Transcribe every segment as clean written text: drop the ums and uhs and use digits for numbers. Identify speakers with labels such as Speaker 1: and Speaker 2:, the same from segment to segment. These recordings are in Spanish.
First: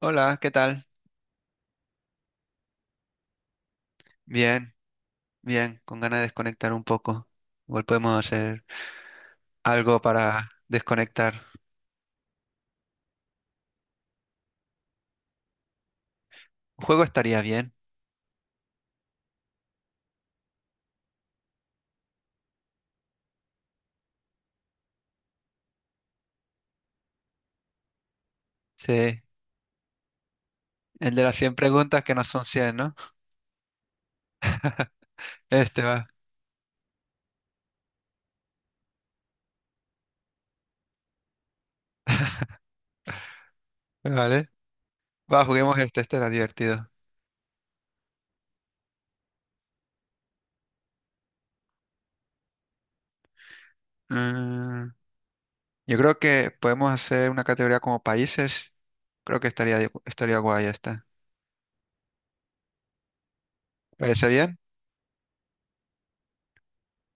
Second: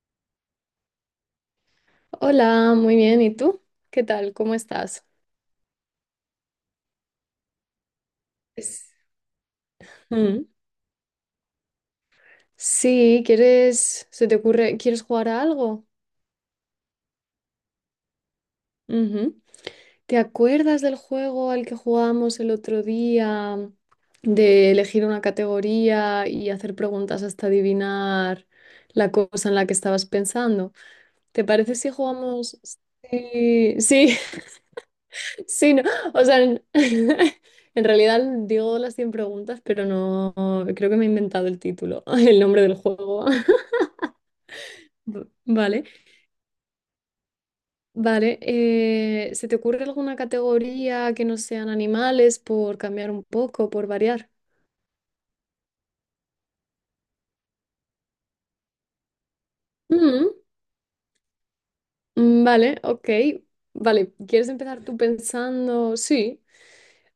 Speaker 1: Hola, ¿qué tal?
Speaker 2: Hola, muy bien. ¿Y tú? ¿Qué tal? ¿Cómo
Speaker 1: Bien,
Speaker 2: estás?
Speaker 1: bien, con ganas de desconectar un poco. Igual podemos hacer
Speaker 2: Pues,
Speaker 1: algo
Speaker 2: Mm.
Speaker 1: para desconectar.
Speaker 2: Sí, ¿quieres jugar a algo?
Speaker 1: Un juego estaría bien.
Speaker 2: Ujú. ¿Te acuerdas del juego al que jugamos el otro día de elegir una categoría y hacer preguntas hasta adivinar la
Speaker 1: Sí,
Speaker 2: cosa en la que estabas pensando?
Speaker 1: el de las
Speaker 2: ¿Te
Speaker 1: 100
Speaker 2: parece si
Speaker 1: preguntas que no son
Speaker 2: jugamos?
Speaker 1: 100, ¿no?
Speaker 2: Sí, sí. Sí, no,
Speaker 1: Este va,
Speaker 2: o sea, en realidad digo las 100 preguntas, pero no, creo que me he inventado el título, el nombre del juego.
Speaker 1: vale. Va, juguemos
Speaker 2: Vale,
Speaker 1: este, este era divertido.
Speaker 2: vale. ¿Se te ocurre alguna categoría que no sean animales por cambiar un poco, por variar?
Speaker 1: Mm, yo creo que podemos hacer una categoría como países. Creo que estaría,
Speaker 2: Mm,
Speaker 1: estaría guay esta.
Speaker 2: vale, ok. Vale,
Speaker 1: ¿Parece
Speaker 2: ¿quieres
Speaker 1: bien?
Speaker 2: empezar tú pensando? Sí.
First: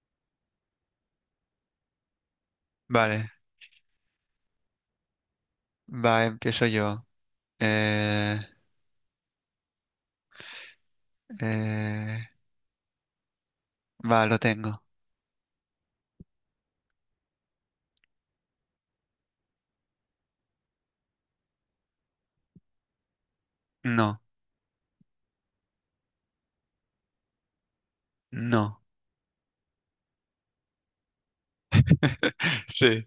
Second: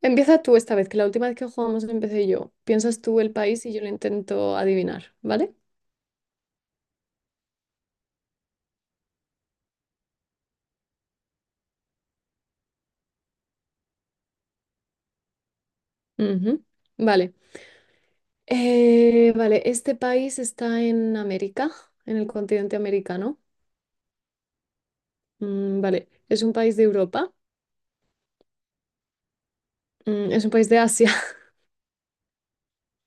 Speaker 2: Empieza tú esta vez, que la última vez que jugamos empecé yo. Piensas tú
Speaker 1: Vale,
Speaker 2: el país y yo lo intento adivinar, ¿vale?
Speaker 1: va, empiezo yo. Eh, eh, va, lo tengo.
Speaker 2: Ujú. Vale. Vale, este país está en América, en el continente americano.
Speaker 1: No,
Speaker 2: Vale, es un país de Europa.
Speaker 1: no.
Speaker 2: Es un país de Asia.
Speaker 1: Sí.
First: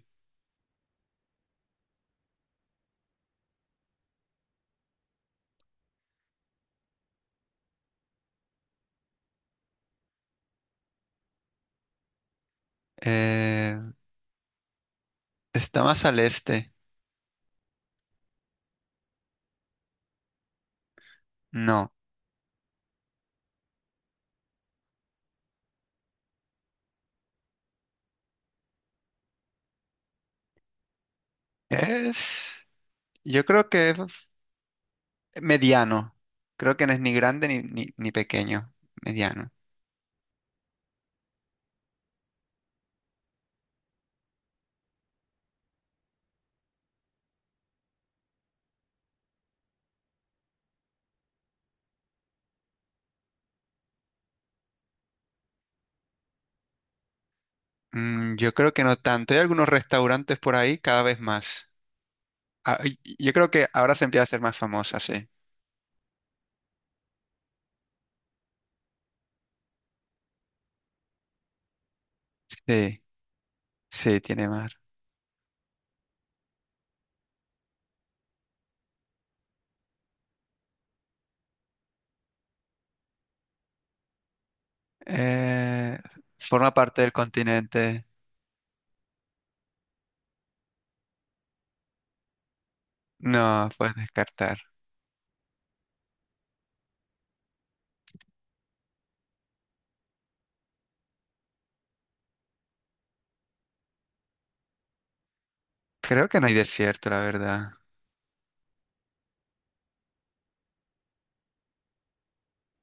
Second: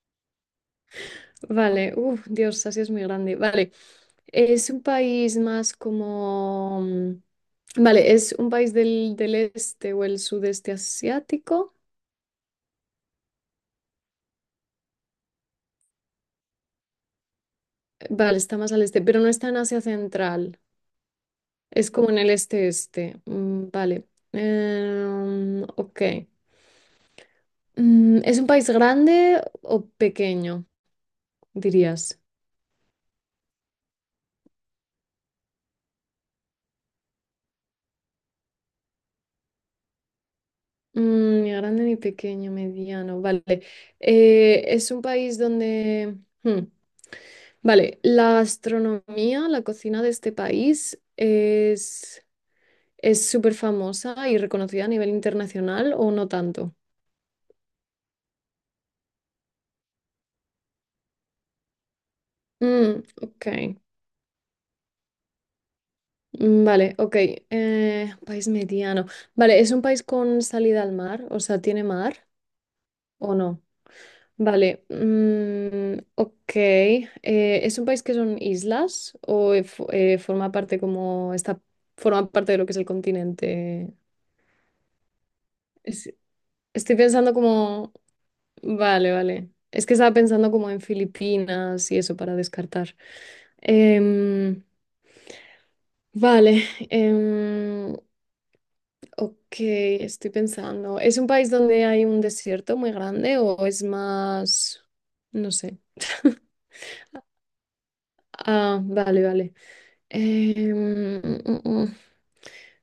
Speaker 2: Vale, Dios, Asia es muy grande. Vale, es un país más como... vale, es un país del este o el sudeste asiático.
Speaker 1: Eh, está más al este.
Speaker 2: Vale, está más al este, pero no está en Asia Central. Es
Speaker 1: No.
Speaker 2: como en el este-este. Ok. ¿Es un país grande o pequeño? Dirías.
Speaker 1: Es. Yo creo que es mediano. Creo que no es ni grande ni pequeño. Mediano.
Speaker 2: Ni grande ni pequeño, mediano. Vale. Es un país donde... hmm, vale, la gastronomía, la cocina de este país es súper famosa y reconocida a nivel internacional o no tanto.
Speaker 1: Yo creo que no tanto. Hay algunos restaurantes por ahí cada vez más. Ah,
Speaker 2: Mm,
Speaker 1: y yo
Speaker 2: ok,
Speaker 1: creo que ahora se empieza a ser más famosa, sí.
Speaker 2: Vale, ok. País mediano. Vale, ¿es un país con salida al mar? O sea, ¿tiene mar
Speaker 1: Sí,
Speaker 2: o no?
Speaker 1: sí, tiene mar.
Speaker 2: Vale, ok. ¿Es un país que son islas o forma parte como forma parte de lo que es el continente?
Speaker 1: Eh,
Speaker 2: Es-
Speaker 1: forma
Speaker 2: Estoy
Speaker 1: parte del
Speaker 2: pensando como,
Speaker 1: continente.
Speaker 2: vale, vale. Es que estaba pensando como en Filipinas y eso para descartar.
Speaker 1: No, puedes descartar.
Speaker 2: Em, vale, em, ok, estoy pensando. ¿Es un país donde hay un desierto muy grande o es más, no sé?
Speaker 1: Creo que no hay desierto, la verdad.
Speaker 2: Ah, vale, vale. Em, mm, mm, mm.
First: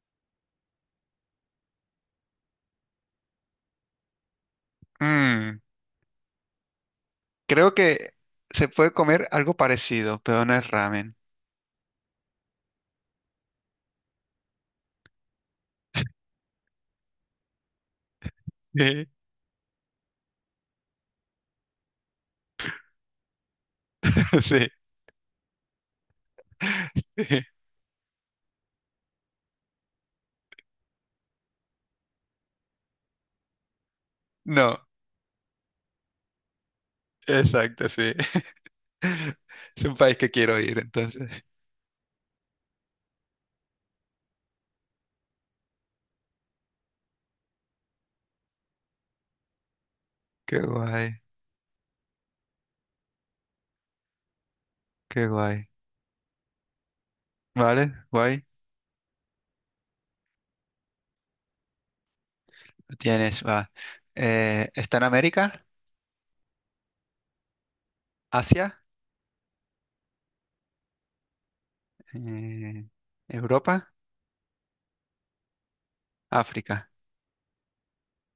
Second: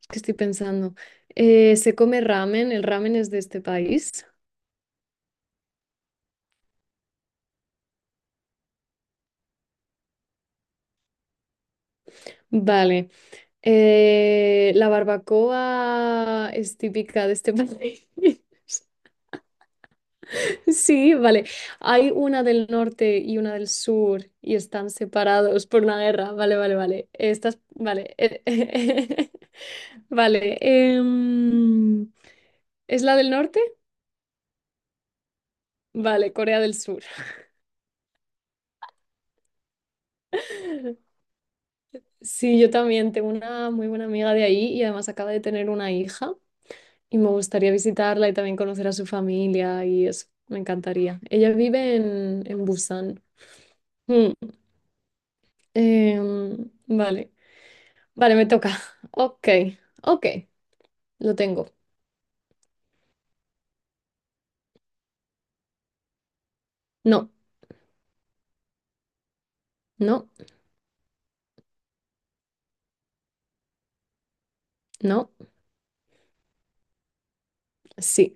Speaker 2: Es que estoy pensando. ¿Se come ramen? El ramen es de este país.
Speaker 1: Mm, Creo que se puede comer algo parecido, pero no es ramen.
Speaker 2: Vale. ¿La barbacoa es típica de este país?
Speaker 1: Sí,
Speaker 2: Sí, vale. Hay una del norte y una del sur y
Speaker 1: sí,
Speaker 2: están separados por una guerra. Vale, vale, vale.
Speaker 1: sí.
Speaker 2: Vale. Vale. ¿Es la del norte?
Speaker 1: No,
Speaker 2: Vale, Corea del Sur.
Speaker 1: exacto, sí. Es un país que quiero ir, entonces.
Speaker 2: Sí, yo también tengo una muy buena amiga de ahí y además acaba de tener una hija y me gustaría visitarla y también conocer a su familia y eso, me
Speaker 1: Qué guay,
Speaker 2: encantaría. Ella vive en Busan. Mm,
Speaker 1: qué guay.
Speaker 2: vale,
Speaker 1: Vale,
Speaker 2: vale,
Speaker 1: guay.
Speaker 2: me toca. Ok, ok, lo tengo.
Speaker 1: Lo tienes, va. ¿Está en América?
Speaker 2: No,
Speaker 1: ¿Asia?
Speaker 2: no,
Speaker 1: Eh, ¿Europa?
Speaker 2: no,
Speaker 1: ¿África?
Speaker 2: sí.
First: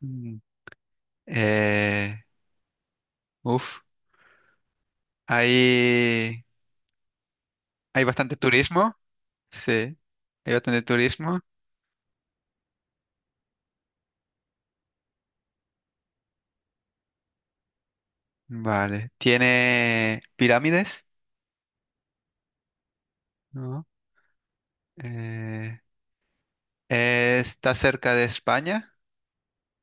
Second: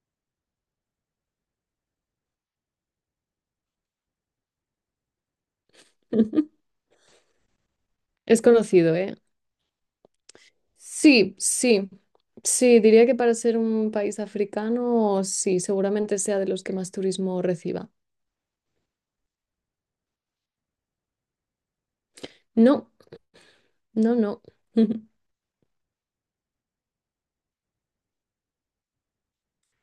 Speaker 1: Mm. Eh, uf. Hay, hay bastante
Speaker 2: Es conocido,
Speaker 1: turismo.
Speaker 2: ¿eh?
Speaker 1: Sí, hay bastante
Speaker 2: Sí,
Speaker 1: turismo.
Speaker 2: sí, sí, diría que para ser un país africano, sí, seguramente sea de los que más turismo reciba.
Speaker 1: Vale. ¿Tiene pirámides?
Speaker 2: No,
Speaker 1: No.
Speaker 2: no, no.
Speaker 1: Eh, ¿Está cerca de España?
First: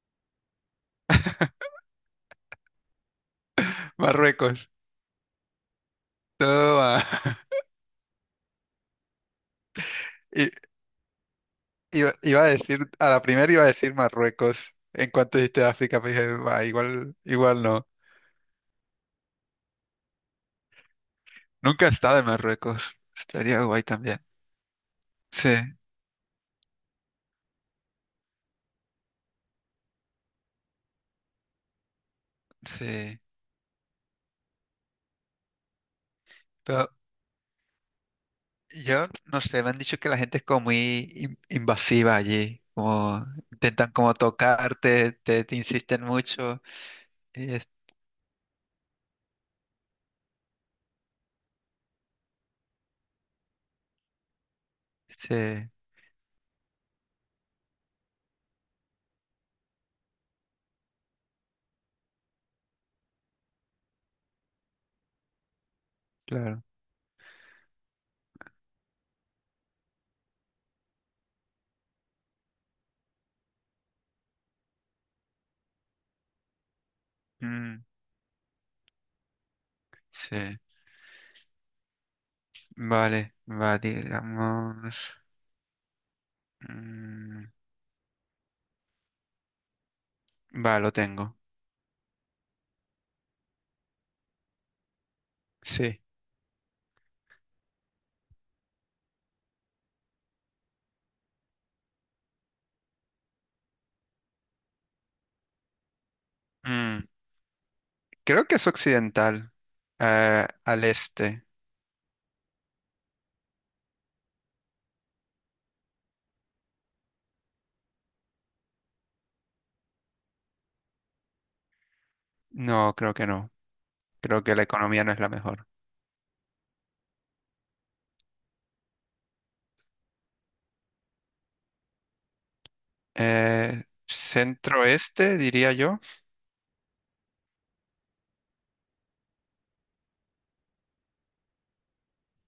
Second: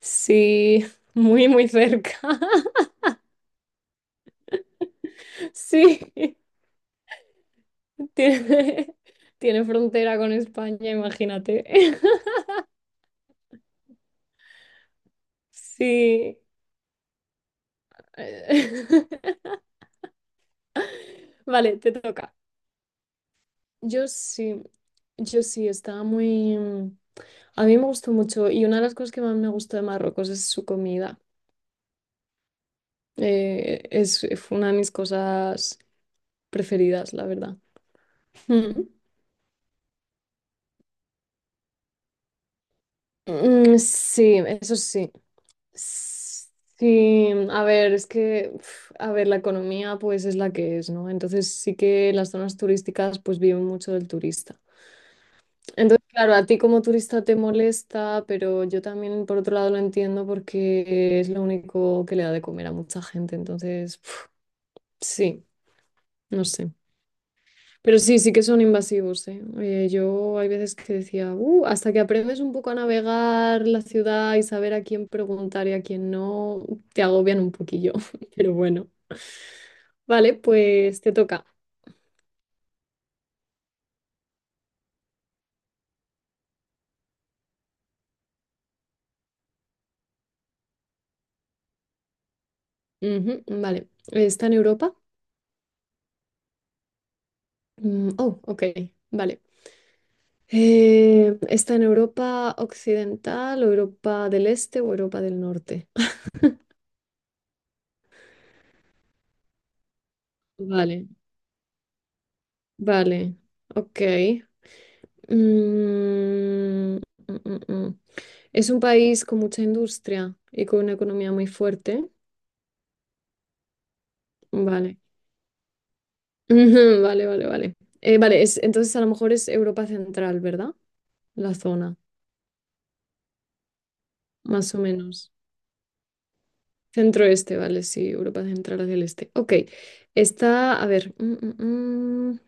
Speaker 2: Sí, muy, muy cerca.
Speaker 1: Marruecos.
Speaker 2: Sí,
Speaker 1: Toma.
Speaker 2: tiene, tiene frontera con
Speaker 1: I-
Speaker 2: España, imagínate.
Speaker 1: Iba, iba a decir, a la primera iba a decir Marruecos. En cuanto dijiste África, pues dije,
Speaker 2: Sí.
Speaker 1: "Bah, igual, igual no.
Speaker 2: Vale,
Speaker 1: Nunca he
Speaker 2: te
Speaker 1: estado en
Speaker 2: toca.
Speaker 1: Marruecos. Estaría guay
Speaker 2: Yo
Speaker 1: también.
Speaker 2: sí, yo
Speaker 1: Sí,
Speaker 2: sí, estaba muy... a mí me gustó mucho y una de las cosas que más me gustó de Marruecos es su comida.
Speaker 1: sí.
Speaker 2: Fue una de mis cosas
Speaker 1: Pero
Speaker 2: preferidas, la verdad. Mm.
Speaker 1: yo no sé, me han dicho que la gente es como muy invasiva allí. Como
Speaker 2: Mm,
Speaker 1: intentan como
Speaker 2: sí, eso sí.
Speaker 1: tocarte, te insisten mucho.
Speaker 2: Sí,
Speaker 1: Y
Speaker 2: a
Speaker 1: es-
Speaker 2: ver, es que, a ver, la economía pues es la que es, ¿no? Entonces sí que las zonas turísticas pues viven mucho del turista.
Speaker 1: sí.
Speaker 2: Entonces, claro, a ti como turista te molesta, pero yo también por otro lado lo entiendo porque es lo único que le da de comer a mucha gente. Entonces, sí, no
Speaker 1: Claro.
Speaker 2: sé. Pero sí, sí que son invasivos, ¿eh? Yo hay veces que decía, hasta que aprendes un poco a navegar la ciudad y saber a quién preguntar y a quién no, te agobian un
Speaker 1: Mm,
Speaker 2: poquillo. Pero bueno, vale,
Speaker 1: sí.
Speaker 2: pues te toca.
Speaker 1: Vale, va, digamos. mm, va, lo tengo.
Speaker 2: Ujú, vale, ¿está en Europa?
Speaker 1: Sí.
Speaker 2: Oh, ok, vale. ¿Está en Europa occidental, o Europa del Este o Europa del Norte?
Speaker 1: Mm, creo que es occidental. Al
Speaker 2: Vale,
Speaker 1: este.
Speaker 2: vale, ok. Mm, mm, mm, mm. Es un país con mucha industria y con una economía muy fuerte.
Speaker 1: No, creo que no. Creo que la
Speaker 2: Vale.
Speaker 1: economía no es la mejor.
Speaker 2: Ujú, vale, vale, vale. Entonces a lo mejor es Europa Central, ¿verdad? La zona, más o menos.
Speaker 1: Centro-este, diría yo.
Speaker 2: Centro-este, vale, sí, Europa Central hacia el este. Ok, está, a ver,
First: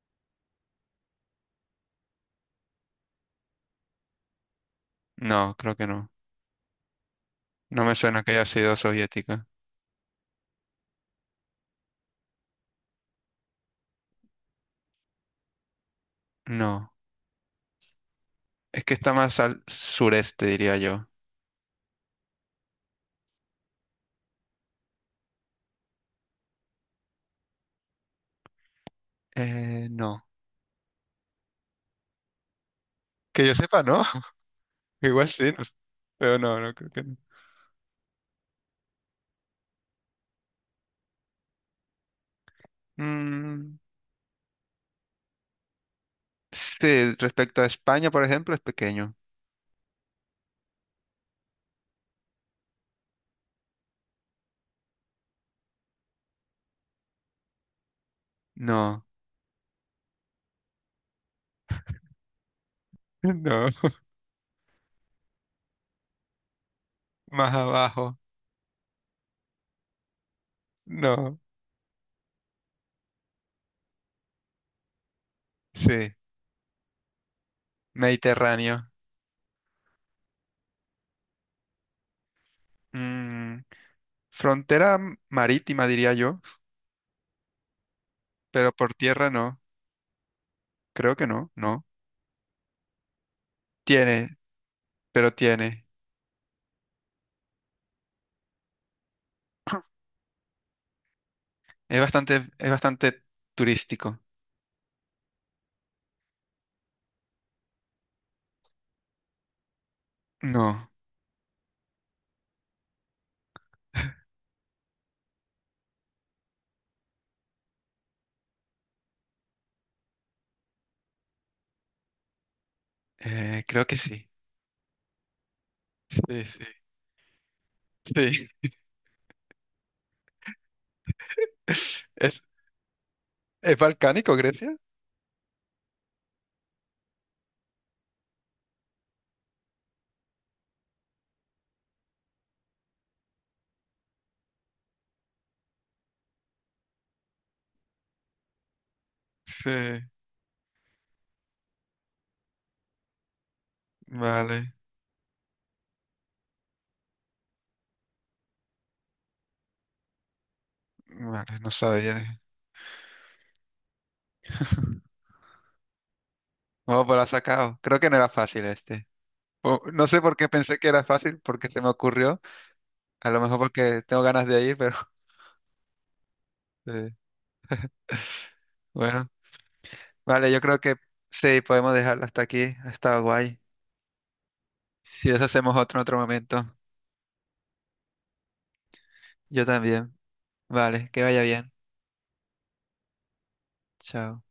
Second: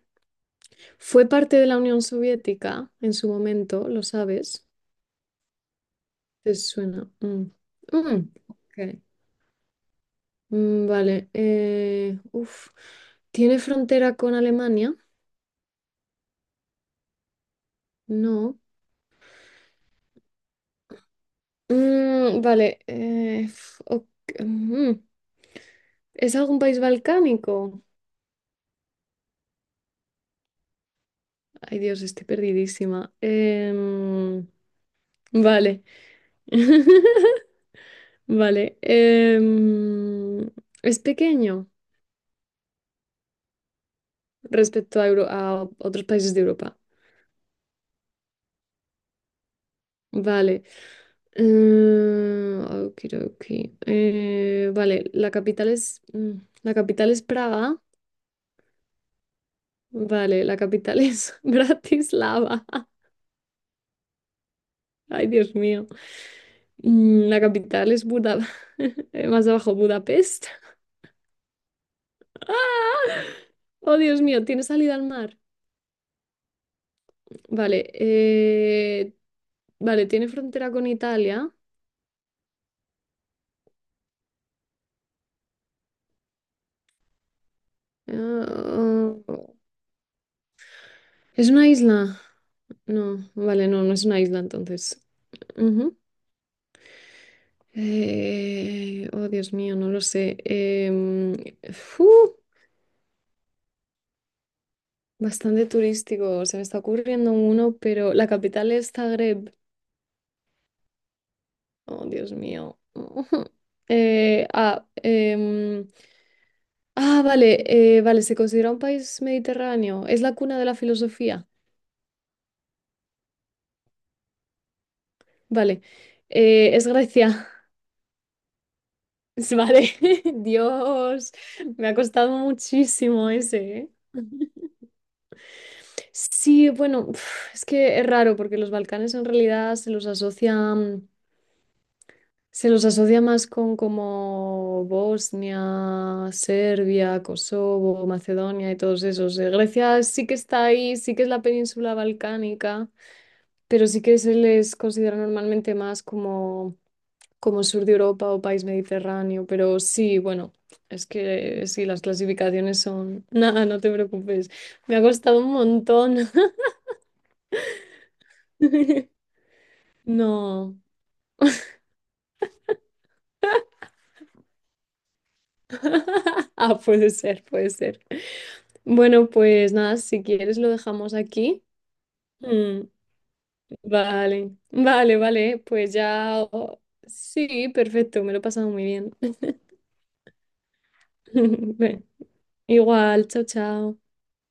Speaker 2: Fue parte de la Unión Soviética en su momento, ¿lo sabes?
Speaker 1: No, creo que no.
Speaker 2: ¿Te suena? Mm.
Speaker 1: No me suena
Speaker 2: Mm,
Speaker 1: que haya sido
Speaker 2: ok.
Speaker 1: soviética.
Speaker 2: Vale. Uf. ¿Tiene frontera con Alemania?
Speaker 1: No.
Speaker 2: No.
Speaker 1: Es que está más al sureste, diría yo.
Speaker 2: Vale. Ok, mm, ¿es algún país balcánico?
Speaker 1: No.
Speaker 2: Ay, Dios, estoy perdidísima.
Speaker 1: Que yo sepa, no. Igual sí, no sé.
Speaker 2: Vale.
Speaker 1: Pero no, no creo que no.
Speaker 2: Vale. em, ¿Es pequeño
Speaker 1: Mm,
Speaker 2: respecto a, a otros países de Europa?
Speaker 1: sí, respecto a España, por ejemplo, es pequeño.
Speaker 2: Vale. Eh, Okidoki. Vale, la capital es. La capital es Praga.
Speaker 1: No,
Speaker 2: Vale, la capital es Bratislava.
Speaker 1: no,
Speaker 2: Ay, Dios mío. La
Speaker 1: más
Speaker 2: capital es
Speaker 1: abajo,
Speaker 2: Buda. Más abajo, Budapest.
Speaker 1: no.
Speaker 2: ¡Ah! Oh, Dios mío, tiene salida al mar.
Speaker 1: Sí,
Speaker 2: Vale,
Speaker 1: Mediterráneo.
Speaker 2: vale, tiene frontera con Italia.
Speaker 1: Mm, frontera marítima, diría yo, pero por
Speaker 2: Ah,
Speaker 1: tierra no. Creo que
Speaker 2: ¿Es
Speaker 1: no,
Speaker 2: una
Speaker 1: no.
Speaker 2: isla? No, vale, no, no es una
Speaker 1: Tiene,
Speaker 2: isla entonces.
Speaker 1: pero tiene.
Speaker 2: Ujú. Oh, Dios mío, no lo sé. Fu,
Speaker 1: Es bastante turístico.
Speaker 2: Bastante turístico. Se me está ocurriendo uno, pero la capital es Zagreb.
Speaker 1: No,
Speaker 2: Oh, Dios mío. Eh, ah, em, vale, vale, se considera un país mediterráneo. Es la cuna de la filosofía.
Speaker 1: creo que sí.
Speaker 2: Vale,
Speaker 1: Sí, sí,
Speaker 2: Es Grecia.
Speaker 1: sí.
Speaker 2: Vale, Dios, me ha costado
Speaker 1: ¿Es,
Speaker 2: muchísimo ese,
Speaker 1: es
Speaker 2: ¿eh?
Speaker 1: balcánico, Grecia?
Speaker 2: Sí, bueno, es que es raro porque los Balcanes en realidad se los asocia más con como Bosnia, Serbia, Kosovo, Macedonia y todos esos.
Speaker 1: Sí,
Speaker 2: Grecia sí que está ahí, sí que es la península balcánica, pero sí que se
Speaker 1: vale,
Speaker 2: les considera normalmente como sur de Europa o país mediterráneo. Pero sí, bueno, es
Speaker 1: vale,
Speaker 2: que
Speaker 1: no
Speaker 2: sí, las
Speaker 1: sabía.
Speaker 2: clasificaciones son... Nada, no te preocupes. Me ha costado un montón.
Speaker 1: Oh, pero lo sacado. Creo que no era fácil este. No sé por qué
Speaker 2: No.
Speaker 1: pensé que era fácil, porque se me ocurrió. A lo mejor porque tengo ganas de ir, pero
Speaker 2: Ah, puede
Speaker 1: eh,
Speaker 2: ser, puede ser. Bueno,
Speaker 1: bueno.
Speaker 2: pues nada, si
Speaker 1: Vale,
Speaker 2: quieres
Speaker 1: yo
Speaker 2: lo
Speaker 1: creo que
Speaker 2: dejamos
Speaker 1: sí,
Speaker 2: aquí.
Speaker 1: podemos dejarlo hasta aquí.
Speaker 2: Mm,
Speaker 1: Ha estado guay.
Speaker 2: vale, vale,
Speaker 1: Si eso
Speaker 2: vale,
Speaker 1: hacemos
Speaker 2: pues
Speaker 1: otro en otro
Speaker 2: ya.
Speaker 1: momento.
Speaker 2: Oh, sí, perfecto, me lo he pasado muy bien.
Speaker 1: Yo también. Vale, que vaya bien.
Speaker 2: Ven, igual, chao, chao.
Speaker 1: Chao.